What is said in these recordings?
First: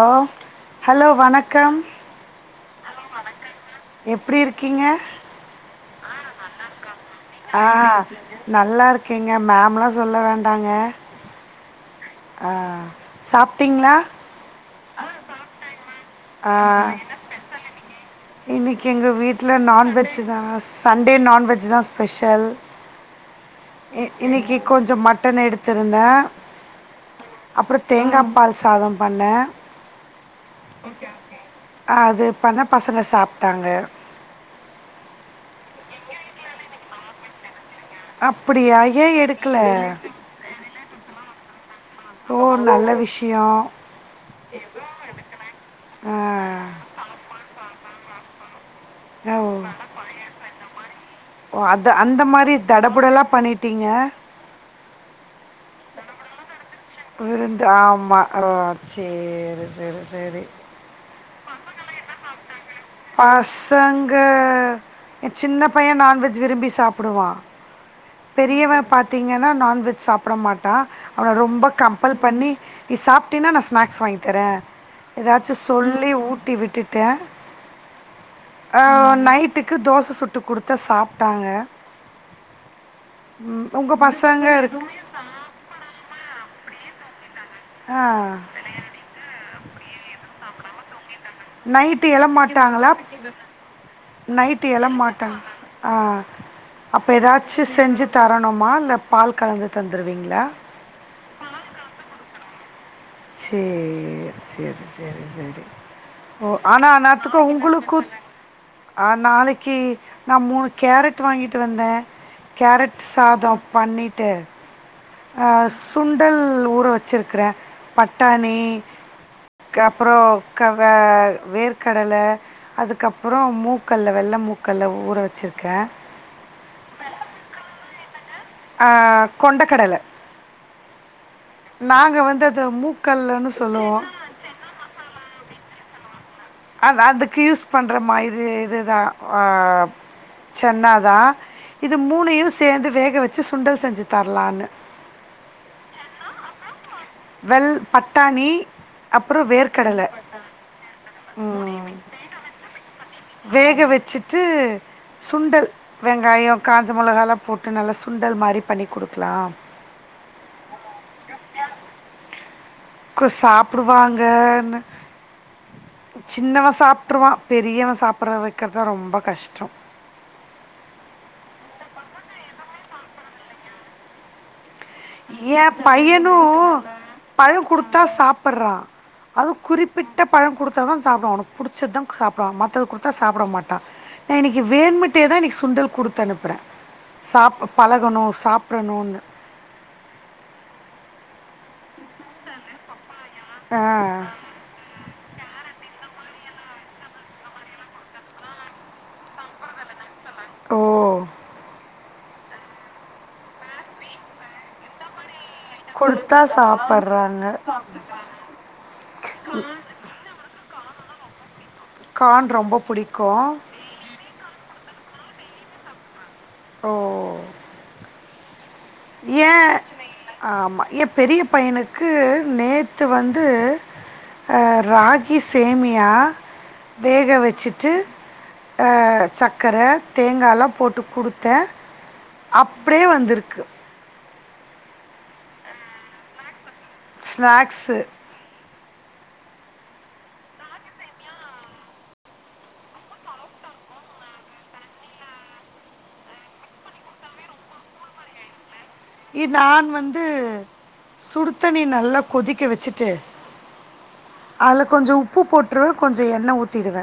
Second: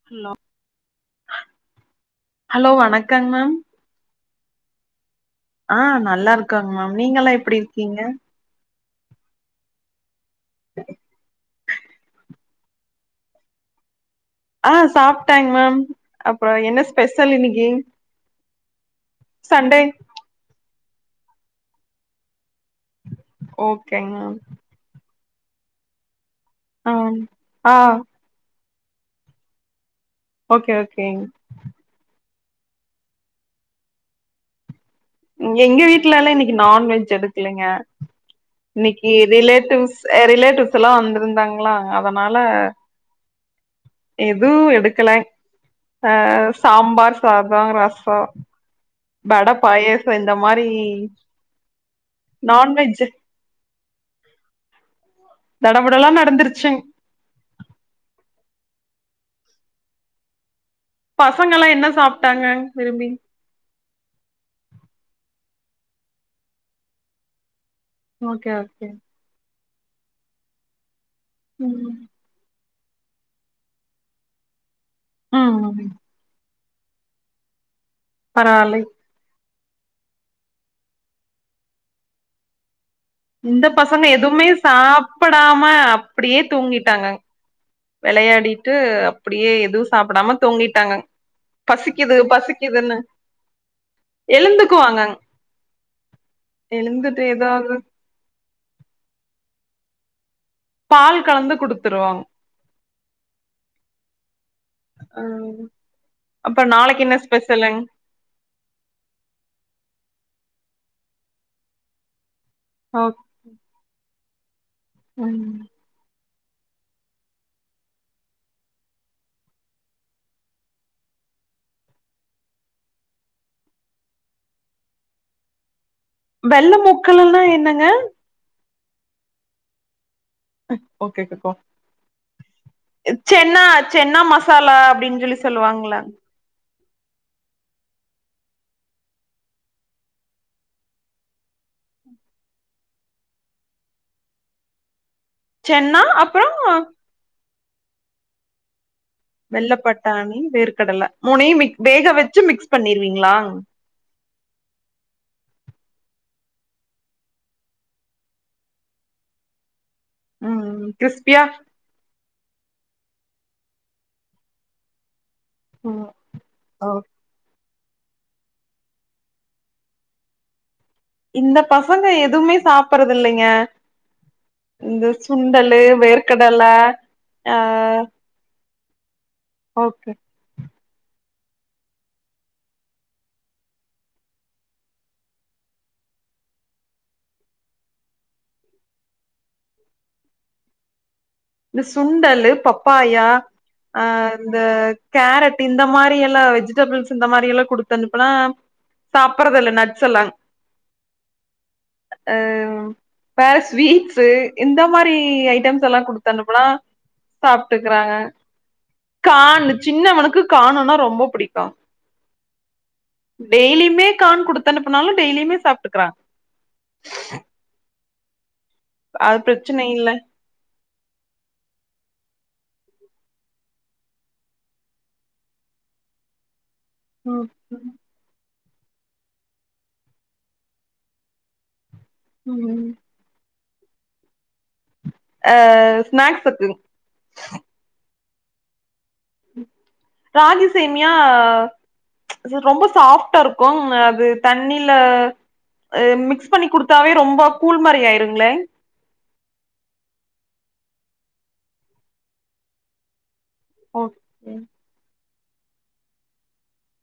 ஓ hello hello வணக்கம் hello வணக்கங் ma'am எப் எப்டிருக்கீங்க ஆ நல்லா இருக்கங்க மேம் நீங்க எல்லா எப்டி இருக்கீங்க இருங்கீங்க மேம்லா சொல்ல வேண்ட டாங்க ஆ சாப்ட்டீங்களா ஆ சாப்ட்டேங்க மேம் அப்றோ என்ன ஸ்பெஷல் இன்னைக்கு இன்னைக்கு எங்க வீட்டில சண்டே நான்வெஜ் தா சண்டே நான்வெஜ் தா ஸ்பெஷல் இ ஓகேங் மேம் இன்னைக்கு கொஞ்சோ மட் ட்டன் எடுத்திருந்த அ ஆ பால் சாதம் பண்ணே ஓகே ஓகேங் அ அது பண்ணா பசங்க சா சாப்ட்டாங்க இங்க எங்க வீட்லலா இன்னைக்கு நான்வெஜ் எடுக்கலைங்க அப்டியா ஏ இன்னைக்கு எடுக்கல ரிலேட்டிவ்ஸ் ஆ ரிலேட்டிவ் சுலா வந்திருந்தாங்களா அதனால ஓ நல்ல விஷ் யோ எதுவு எடுக்கல ஆ அ சாம்பார் சாதோ ரஸ் சோ ஓவ் ஓ அது அந்த மாரி நான்வெஜ் தடபுடலா பண்ணிட்டிங் ங்க தடபுடலா நடந்துருச்சுங் விருந்து ஆமா ஓ சேரி சேரி சேரி பசங்கல்லா என்ன சாப்டாங்கங் விரும்பி பசங்க என் சின்ன பைய நான்வெஜ் விரும்பி சாப்புடுவா ஓகே பெரியவ ஓகே பாத்தீங்கன்னா நான் வெஜ் சாப்புட மாட்டா அவன ரொம்பா ம் பண்ணி நீ சாப்ட்டீன்னா நா ஸ்நேக்ஸ் வாங்கி தர எதாச்சு ம் சொல்லி ஊட்டி விட் திட்ட பரவால்லை ஆ நைட் வீட்டுக்கு தோச சுட்டு குடுத்த சாப்ட்டாங்க இந்த பசங்க எதுவுமே சாப்புடாம அப்புடியே தூங்கிட்டாங்கங் ஆ வெளையாடிட்டு அப்புடியே எதுவு சாப்புடாம தூங்கிட்டாங்கங் நைட்டு எழ மாட்டாங்களா நைட்டு எழ எழுந்துக்குவாங்க மாட்டாங் ஆ அப்ப எழுந்துட்டு எதாச்சு ஏதாவது செஞ்சு தரணுமா இல்ல பால் கலந்து தந்துருவீங்களா பால் கலந்து குடுத்துருவாங்க சேர் சேரி அ சேரி சேரி ஓ அப்ப ஆனா நாளைக்கு என்ன அன்நேர்த்துக்கு ஸ்பெஷலுங் உங்களுக்கு நாளைக்கு நா மூ கேரட் வாங்கிட்டு வந்த கேரட் ஓக் சாதோ பண்ணி ட்டு ஆ ம் சுண் டல் ஊற வெச்சுருக்குற பட்டாணி கப்புறோ க வேர்க்கடல அதுக்கப்புறோ மூக்கல்ல வெள்ள மூக்கல்ல ஊற வெச்சுருக்க வெள்ள முக்கலுன்னா என்னங்க ஆ கொண்டக்கடல ஓகே வந்து அது [unintelligible] மூக்கல்லன்னு சென்னா சொல்லுவோம் சென்னா மசாலா அப்டின் சொல்லி சொல்லுவாங்ல அது அதுக்கு யூஸ் பண்ற மா இது இதுதா ஆ சென்னாதா இது மூனையு சேந்து வேக வச்சு சுண்டல் செஞ்சு தரலான்னு சென்னா அப்றோ அ வெள் பட்டாணி அப்புறம் வெள்ள வேர்க்கடலை பட்டாணி வேர்க்கடல மூணையு மிக் வேக வச்சு மிக்ஸ் பண்ணி வேக வச்சுட்டு சுண்டல் வெங்காயொ காஞ்ச மொளகாலா போட்டு நல்லா சுண்டல் மாரி பண்ணி குடுக்லா ம் கிரிஸ்பியா கு சாப்டுவாங்கன்னு ம் சின்னவ ஓ சாப்ட்ருவா பெ ரியவ சாப்புற வக்கற்தா ரொம்ப கஷ்டொ இந்த பசங்க எதுவுமே சாப்பறதில்லைங்க ஏ பையனு பழ ஆ குடுத்தா சாப்புர்றா அதுவ் ஓகே குறிப்பிட்ட பழ குடு ச்சாதா சாப்டுவா அவனுக் புடிச்சதுதா சாப்டுவா மத்தத குடுத்தா சாப்ட மாட்டா நா இன்னக்கி வேணுமுட்டே தா இன்னைக்கு சுண்டல் குடுத்து அனுப்புறே சாப்ப பழகனு சாப்டனூனு இந்த சுண்டலு பப்பாயா ஆ அந்த கேரட்டு இந்த மாரி எல்லா வெஜிடபிள்ஸ் இந்த மாரி எல்லா குடுத்தனுப்புனா சாப்புறதில்ல நட்ஸ் எல்லா ஓ அ வேற ஸ்வீட்ஸு இந்த மாரி ஐ ட்டம்ஸல்லா குடு குடுத்தா த்தனுப்புனா சாப்பட்றாங்க சாப்ட்டுக்குறாங்க கானு சின்னவனுக்கு கான் னா ரொம்ப புடிக்கு கார்ன் ரொம்ப புடிக்கு டெய்லியுமே கான் குடுத்தானுப்புனாலு டெய்லியுமே சாப் டுக்குறா ஓ அது ஏ பிரச்சன இல்ல ஆமா ஏ பெரிய பையனுக்கு நேத்து வந்து அ ராகி சேமியா வேக ம் வச்சுட்டு அ சக்கர தேங்கால்லா போட்டு குடுத்தே ம் அப்டியே வந்திருக்கு ஆ ஸ்நாக்ஸுக்கு ஸ்நாக்ஸு ராகிசேமியா ரொம்ப சாஃப்டாருக்கும் அது தண்ணில அ மிக்ஸ் பண்ணி குடுத்தாவே ரொம்ப கூழ் மாரி ஆயிருங்ளே இ நான் வந்து சுடுத்தண்ணி நல்லா கொதிக்க வச்சுட்டு அதுல கொஞ்சோ உப் உப்பு போட்ருவ கொஞ்சோ எண்ணெய் ஊத்திடுவ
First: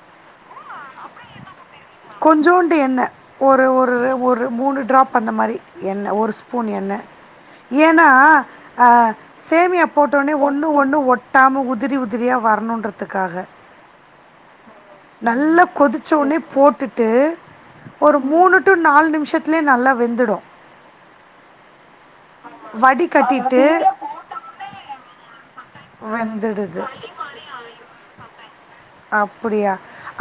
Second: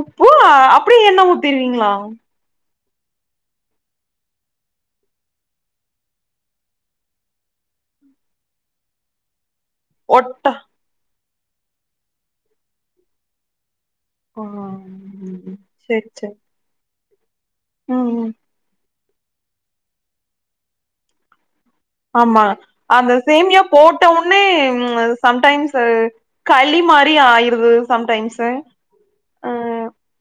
உப்பு அப்டி எண்ண ஊத்திருவீங் களா டு எண்ண ஒரு ஒரு ஒரு மூணு டிராப் அந்த மாரி எண்ண ஒரு ஸ்பூன் எண்ண ஏனா ஆ சேமியா போட்டோனே ஒட்ட ஒன்னு ஒன்னு ஒட் டாம உதிரி உதிரியா வரனுன்றதுக்காக ஓ அ நல்ல கொதிச்ச ஒன்னே போட்டுட் டு ம் ஒரு ம் மூணு டு நாலு நிம் ஷத்லே நல்லா வெந்துடும் ஆமா அந்த சேமியா வடிகட்டிட்டு போட்ட ஒன்னே சம் டைம்ஸ் ச களி வெந்துடுது மாரி ஆயிருது சம் டைம்ஸு ஆ அப்படியா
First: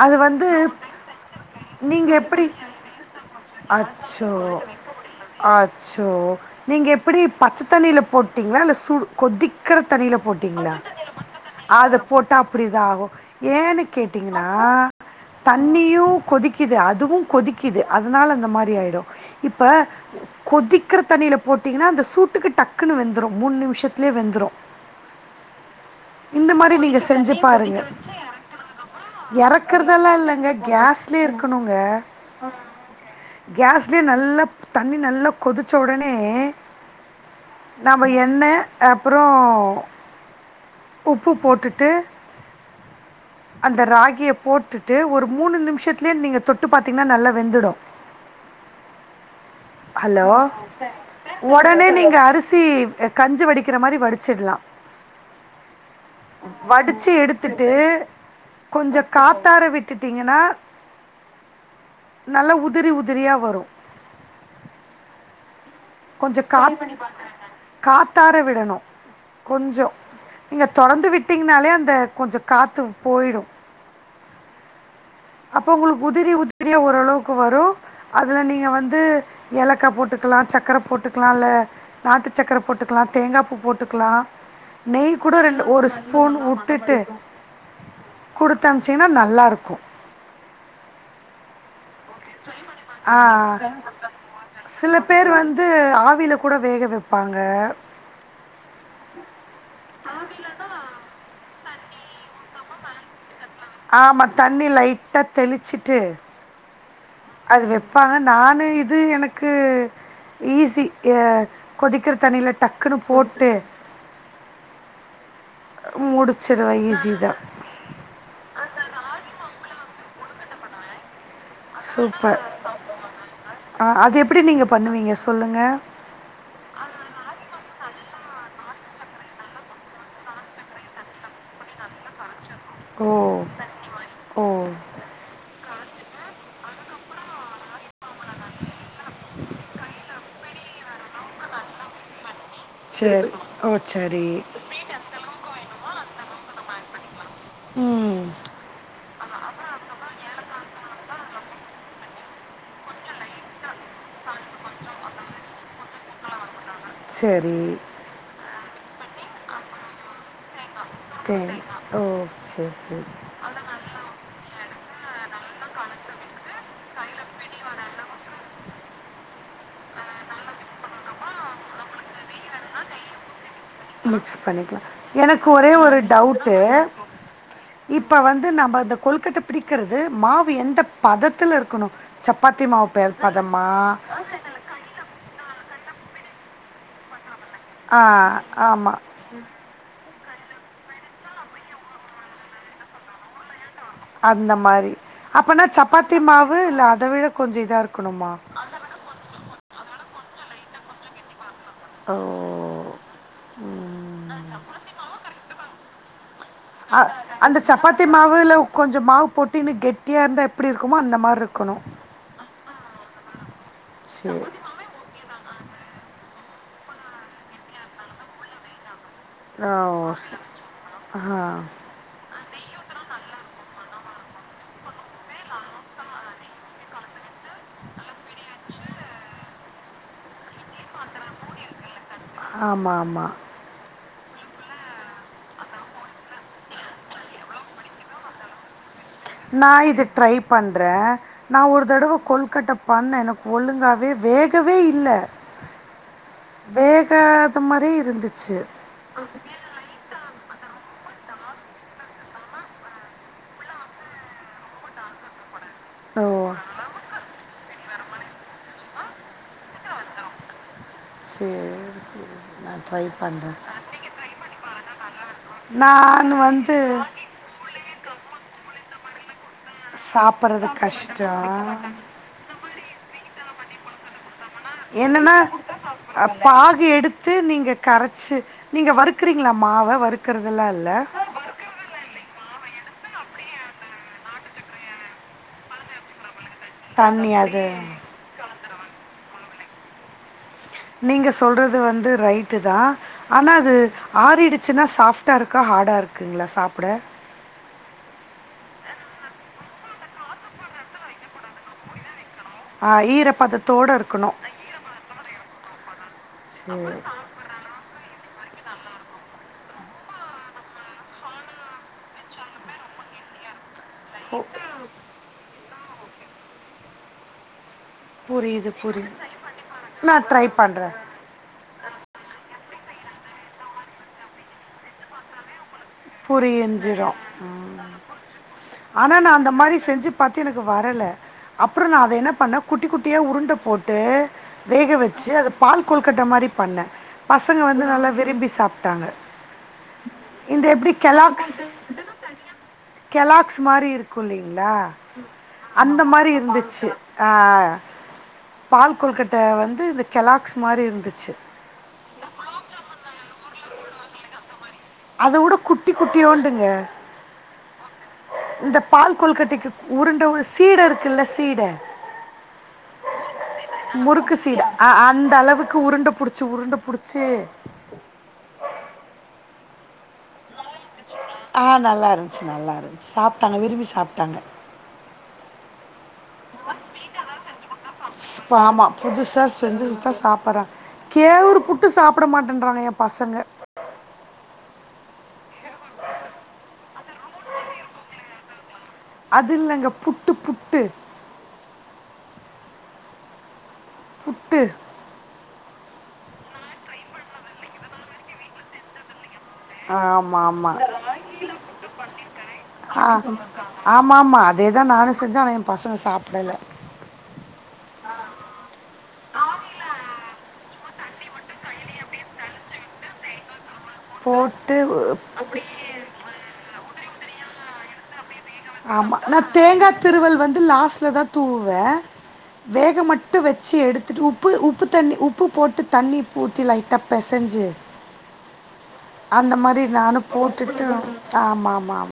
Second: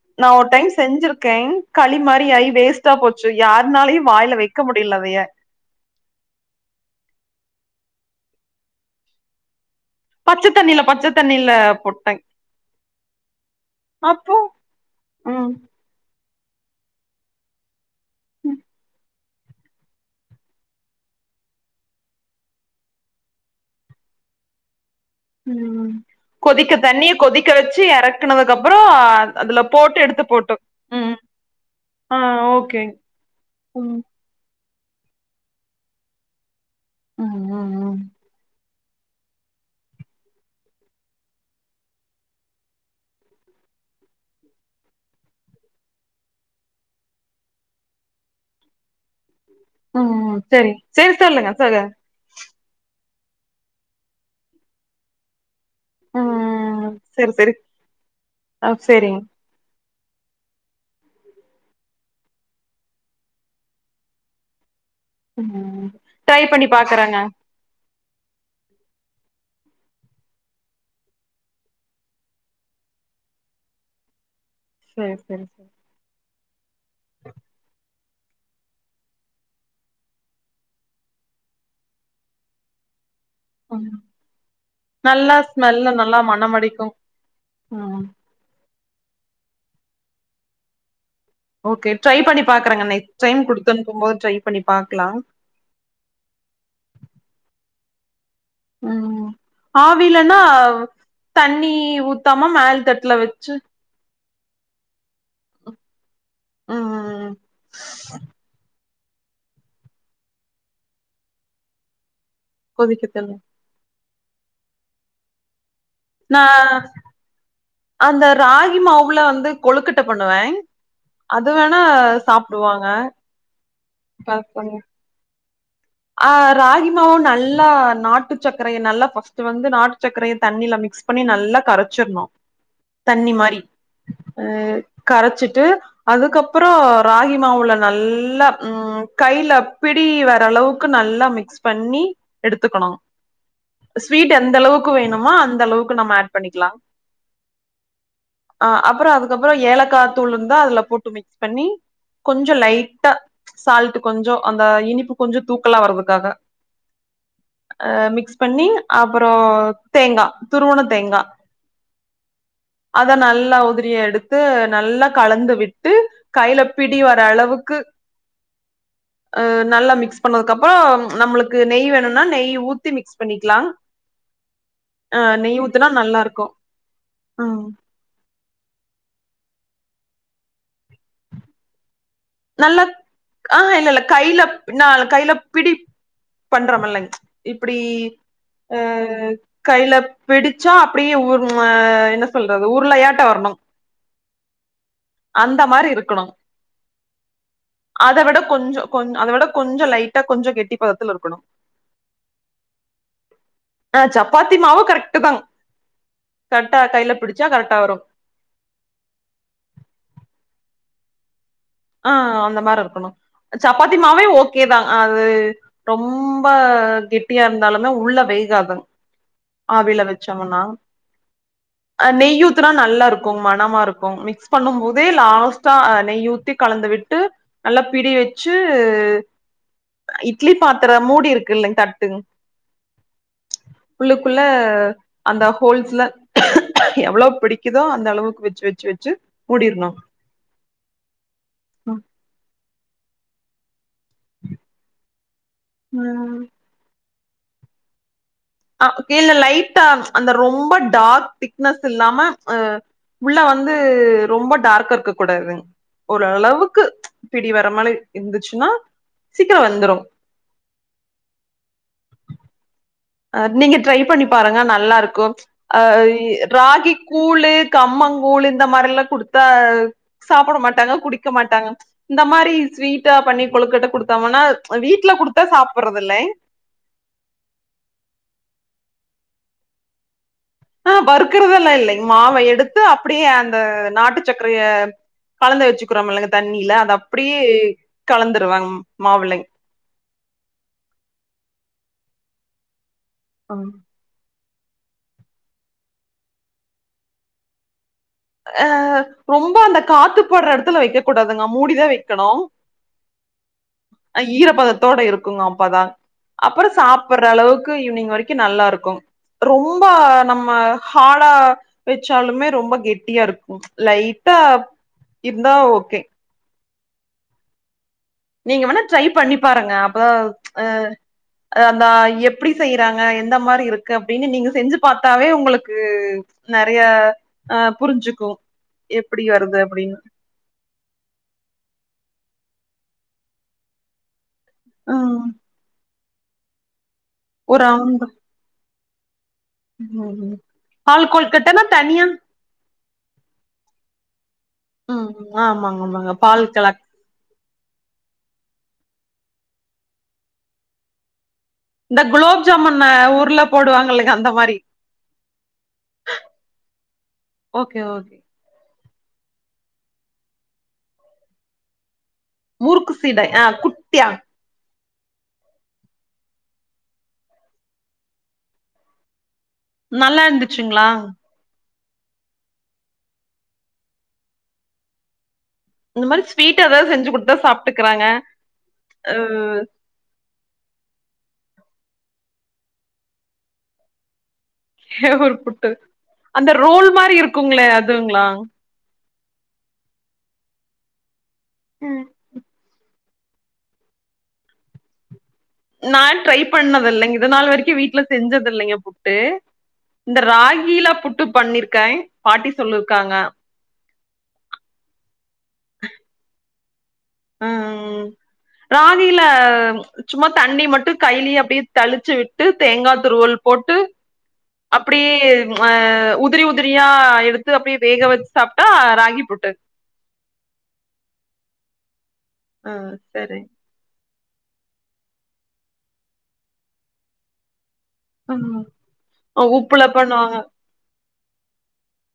அது நா ஒரு வந்து டைம் செஞ்சிருக்கேன் களி நீங்கள் மாரி எப்படி ஆகி வேஸ்டா போச்சு யாருனாலயு அச்சோ வாயில வைக்க முடியல அதைய அச்சோ நீங்க எப்டி பச்ச தண்ணில போட்டீங்ளா இல்ல சுடு கொதிக் க்ற தண்ணில பச்ச போட்டீங்ளா தண்ணில பச்ச தண்ணில அத போட்டே போட்டா அப்டிதா ஆகும் ஏன்னு அப்போ கேட்டீங்னா ம் தண்ணியு கொதிக்கிது அதுவும் கொதிக்கிது அத் அதனால அந்த மாரி ஆய்டும் இப்ப கொதிக்கிற தண்ணில போட்டீங்கனா அந்த சூட்டுக்கு டக்குன்னு வெந்துரும் மூணு நிம்ஷத்லே வெந்துரும் ம் இந்த கொதிக்க மாரி நீங்க தண்ணிய செஞ்சு பாருங்க. கொதிக்கவச்சு இறக்கனது அப்றோ அதுல போட்டு இறக்குறதெல்லாம் எடுத்து இல்லங்க. போட்டு ம் கேஸ்லயே ம் ஓகே கேஸ்லே ம் நல்லப் தண்ணி நல்லா கொதிச்ச ஒடனே ம் ம் ம் நாம எண்ண அப்றோ உப்பு போட்டுட்டு அந்த ராகிய போட்டுட்டு ஒரு மூணு நிம்ஷத்லே நீங்க தொட்டு பாத்தீங்னா நல்லா வெந்துடும் ஹலோ ம் சரி சரி சொல்லுங்க சொல்லுங்க ஒடனே நீங்க அரிசி எக் கஞ்சு வடிக்கிற மாரி வடிச்சிட்லா ம் வடிச்சு சரி சரி எடுத்துட்டு ஆ கொஞ்சோ சரிங்க காத்தாட விட்டு ட்டீங்கன்னா நல்ல உதிரி உதிரியா வரு உம் கொஞ்சோ ட்ரை பண்ணி பாக்குறேங்க கா காத்தாட விடணு கொஞ்சோ நீங்க தொடர்ந்து விட்டீங்கனாலே அந்த கொஞ்ச காத்து போயிடு சரி சரி சரி அப்ப உங்களுக்கு உதிரி உதிரி உதிரியா ஓரளவுக்கு வரு அதில நீங்க வந்து ஏலக்கா போட்டுக்கலா சக்கர போட்டுக்கலா இல்ல நாட்டு சக்கர போட்டுக்கலா தேங்கா பூ ம் போட்டுக்கலா நெய் கூட நல்லா ரெண்டு ஒரு ஸ்மெல்லு நல்லா ஸ்பூன் வுட்டுட்டு மணமடிக்கு கெடுத்து ம் கொடுத்து அனுப்பிச்சிங்கனா நல்லாருக்கு ஓகே ட்ரை பண்ணி பாக்குறேங்க ஆ நெக்ஸ்ட் டைம் குடுத்தனுப்பும்போது ட்ரை பண்ணி சில பாக்கலா பேர் வந்து ஆவியில கூட வேக வெப்பாங்க உம் ஆவிலனா தண்ணி தண்ணி ஊத்தாம மேல் தட்டுல வ ஆமா தண்ணி லைட்டா தெளிச்சுட்டு உம் உம் அது வெப்பாங்க நானு இது இது எனக்கு ஈஸி ஆ கொதிக்குறது தண்ணியில டக்குன்னு கொதிக்கத்தள்ளு போட்டு நா முடிச்சுருவே ஈசிதா அந்த ராகி மாவுல வந்து கொழுக்கட்ட பண்ணுவே அது வேணா சூப்பர் சாப்டுவாங்க சாப்டுவோ ங்க ஆ ராகிமாவு நல்லா நாட்டு நாட்டு சக்கரய நல்லா பஸ்ட்டு வந்து நாட்டு சக்கரய தண்ணியில மிக்ஸ் பண்ணி நல்லா கரச்சிறணு ஓ தண்ணி மாரி ஓ உம் கரச்சிட்டு அதுக்கப்றோ ராகி மாவுல நல்லா உம் கையிலப்பிடி வர அளவுக்கு நல்லா மிக்ஸ் பண்ணி எடுத்துக்கணும் சரி ஓ சரி ஸ்வீட் எந்த அளவுக்கு வேணுமோ அந்த அளவுக்கு நம்ம அட் பண்ணிக்கலாம் ம் அ அப்றோ அது அப்றோ ஏலக்கா தூள் இருந்தா அதுல போட்டு மிக்ஸ் பண்ணி கொஞ்சம் லைட்டா சால்ட் கொஞ்சம் அந்த இனிப்பு கொஞ்சம் நல்ல வருதுகாக சரி அ மிக்ஸ் பண்ணி அப்றோ தேங்காய் துருவுனது தேங்காய் சரி ஓ சரி சரி அதை நல்லா உதிரிய எடுத்து நல்லா கலந்து விட்டு கையில பிடி வர அளவுக்கு ஆ நல்லா மிக்ஸ் பண்ணது அப்றோ நம்மளுக்கு நெய் வேணும்னா நெய் ஊத்தி மிக்ஸ் பண்ணி மிக்ஸ் பண்ணிக்கலாம் எனக்கு நெய் ஒரே ஊத்துனா ஒரு நல்லாருக்கு டவுட்டு ம் இப்ப வந்து நம்ம இந்த கொலுக்கட்ட பிடிக்கிறது மாவு எந்த பதத்துல இருக்கணும் சப்பாத்தி நல்லா மாவு பெ ஆ பதமா இல்ல இல்ல கையில ந கையில பிடி பண்றோம்ல்லைவ் இப்டி ஆ ஆ ஆமாம் கையில பிடிச்சா அப்டியே அ என்ன சொல்றது உருளயாட்ட வரணும் அந்த மாரி அப்பனா சப்பாத்தி இருக்கணு மாவு இல்ல அத அத விட கொஞ்சம் கொஞ அதை விட கொஞ்சம் லைட்டா கொஞ்சம் கெட்டி பததுல இருக்கணும் உ ஆ சப்பாத்தி மாவு கரெக்ட்டு தாங் கரெக்டா அ கைல பிடிச்சா அந்த கரெக்டா வரு சப்பாத்தி மாவுல கொஞ்சம் மாவு போட்டன்னனு கெட்டியா இருந்தா எப்டி இருக்கு இருக்குமா அந்த மாரி இருக் ஆ அந்த மாரி இருக்கணும் சப்பாத்தி மாவே சேரி ஓகே தான் அது ரொம் ப கெட்டியா இருந்தாலுமே உள்ள வேகாது ஓ ஆவில ச- வச்சோம்னா ஆ அ நெய்யூத்துனா நல்லா இருக்கும் மனமா இருக்கும் மிக்ஸ் பண்ணும் போதே லாஸ்ட்டா நெய் ஊத்தி கலந்து விட்டு நல்லா பிடி வச்சு இட்லி பாத்திரம் மூடி இருக்கு இல்லங்க தட்டு ஆமா ஆமா உள்ளக்குள்ள அந்த ஹோல்ஸ்ல எவ்ளோ பிடிக்குதோ அந்த அளவுக்கு வச்சு வச்சு வச் நா இது ட்ரை பண்ற நா ஒரு ம் தடவ கொல்கட்டப் பண்ண எனக்கு ஒழுங்காவ் வே வேகவே இல்ல ம் வேக் த அது மாரி இருந்து அ கீழ லைட்டா அந்த ரொம்ப டார்க் திக்னஸ் இல்லாம அ உள்ள வந்து ரொம்ப டார்க்கா இருக்க கூடாதுங் ஓ ஓரளவுக்கு பிடி வராமலே இருந்துச்சுன்னா சீக்கிரோ வெந்துரு சேரி சேரி சேரி நா ட்ரை அ பண்றே நீங்க ட்ரை பண்ணி பாருங்க நல்லா இருக்கு அ நான் வந்து ராகி கூழு கம்மங் கூழு இந்த மாரில்லா குடுத்தா சாப்புட சாப்பறது மாட்டாங்க குடிக்க கஷ்டோ மாட்டாங்க இந்த மாரி ஸ்வீட்டா பண்ணி கொழுக்கட்ட குடுத்தம்ன்னா என்னன்னா பாகு எடுத்து நீங்க கரச்சு நீங்க வறுக்குறீங்களா மாவ வறுக் ஆ லறுக்குறதெல்லா இல்லைங் மாவ எடுத் து அப்டியே அந்த நாட்டு சக்கரைய கலந்து வெச்சுக்குறோம் இல்லங்க தண்ணில அத தண்ணி அப்டியே அது கலந்துருவங் மாவில்லைங் நீங்க சொல்றது வந்து ரைட்டுதா ஆனா அது ஆறிடுச் ச்சுன்னா சாஃப்ட்டா இருக்கா ஹாடா இருக்குங்களா சாப்புட அ ரொம்ப அந்த காத்து படுற எடத்துல வெக்க கூடாதுங்க மூடிதா வெக்கணு ஆ ஈரப்பதத்தோட அ இருக்கணு ஈரப்பதத்தோட இருக்குங்க அப்பாதா அப்புறோ சேரி சாப்புற அளவுக்கு ஈவினிங் வரைக் கி நல்லா இருக்கு ரொம்ப நம்ம ஹாடா வெச்சாலுமே ரொம்ப கெட் ட்டியா இருக்கு லைட்டா இருந்தா ஓக் ஓகே நீங்க புரியுது வேணா ட்ரை புரியுது பண்ணி பாருங்க அப்பதா நா ட்ரை அ பண்றே அந்தா எப்டி செய்ய தாங்க எந்த மாரி இருக்கு அப்புடின்னு நீங்க செஞ்சு பாத்தாவே உங்களுக் புரிஞ்சுடு ஆ புரிஞ்சுக்கு ஆனா எப்டி நா அந்த வருது மாரி அப்டின்னு செஞ்சு பாத்து எனக்கு வரல அப்புறோ நா அத என்ன பண்ண குட்டி குட் ட்டியா உருண்ட போட்டு வேக ம் வெச்சு அது பால் கொலுக்கட்ட மாரி பண்ண பசங்க வந்து நல்லா விரும்பி சாப் தாங்க [inaudible] கொலுக்கட்டனா தனியா கெலாக்ஸ் மாரி இருக்கு குல்லிங்ளா ம் ஆமாங்க அந்த ஆமாங்க மாரி பால் கலாக் இருந்துச்சு ஆ பால் கொலுக்கட்ட வந்து இந்த கெலாக்ஸ் மாரி இருந்துச்சு இந்த குலாப் ஜாமுன் ஊர்ல போடுவாங்க இல்லயா அந்த மாரி அதேட குட்டி குட்டியோண்டுங்க ஓகே ஓகே இந்த பால் கொலுகட்டைக்கு உருண்ட சீட இருக்குல்ல சீட முருக்கு சீடை ஆ குட்டியா சீடை அ அந்த அளவுக்கு உருண்ட புடிச்சு உருண்ட புடிச்சு நல்லா இருந்துசுங்ளா ஆ நல்லா இருந்துச்சு நல்லா இருந்துச்சு சாப்டாங்க விரும்பி சாப்டாங்க இந்த மாரி ஸ்வீட் ஏதாவுது செஞ்சு குடுத்தா சாப்டுக்குறாங்க ஸ்ப- ஆமா புதுசா அவ் செஞ்சு ட்டு சாப்ட மாட்டேறாங்க ஏ பசங்க கேவுரு புட்டு அந்த ரோல் மாரி இருக்குங்களே அதுங்ளா அதுல்லங்க புட்டு புட்டு ம் புட்டு நா ட்ரை பண்ணது இல்லங் இது நாள் வரைக்கும் வீட்ல செஞ்சது இல்லைங்க புட்டு இந்த ஆமா ஆமா ராகில புட்டு பண்ணிருக்கே பாட்டி ஆ சொல்லிருக்காங்க ஆமா ஆமா அதேதா நானு செஞ்சே ஆனா எம் பசங்க சாப்புடல ம் ராகில சும்மா தண்ணி மட்டு கையிலே அப்டியே தளிச்சு விட்டு தேங்கா துருவள் போட்டு போட்டு அப்டியே அ உதிரி உதிரியா எடுத்து அப்டியே வேக வச் ஆமா நா தேங்கா திருவல் வந்து லாஸ்ட்லதா தூவ் வே ஆ வேக மட்டு சரி வச்சி எடுத் உப்பு உப்பு தண்ணி உப்பு போட்டு தண்ணி ஊத்தி லைட்ட பெசஞ்சு ம் அந்த மாரி உப்புல நானு பண்ணுவாங்க போட்டுட்டு ஆமா மா மா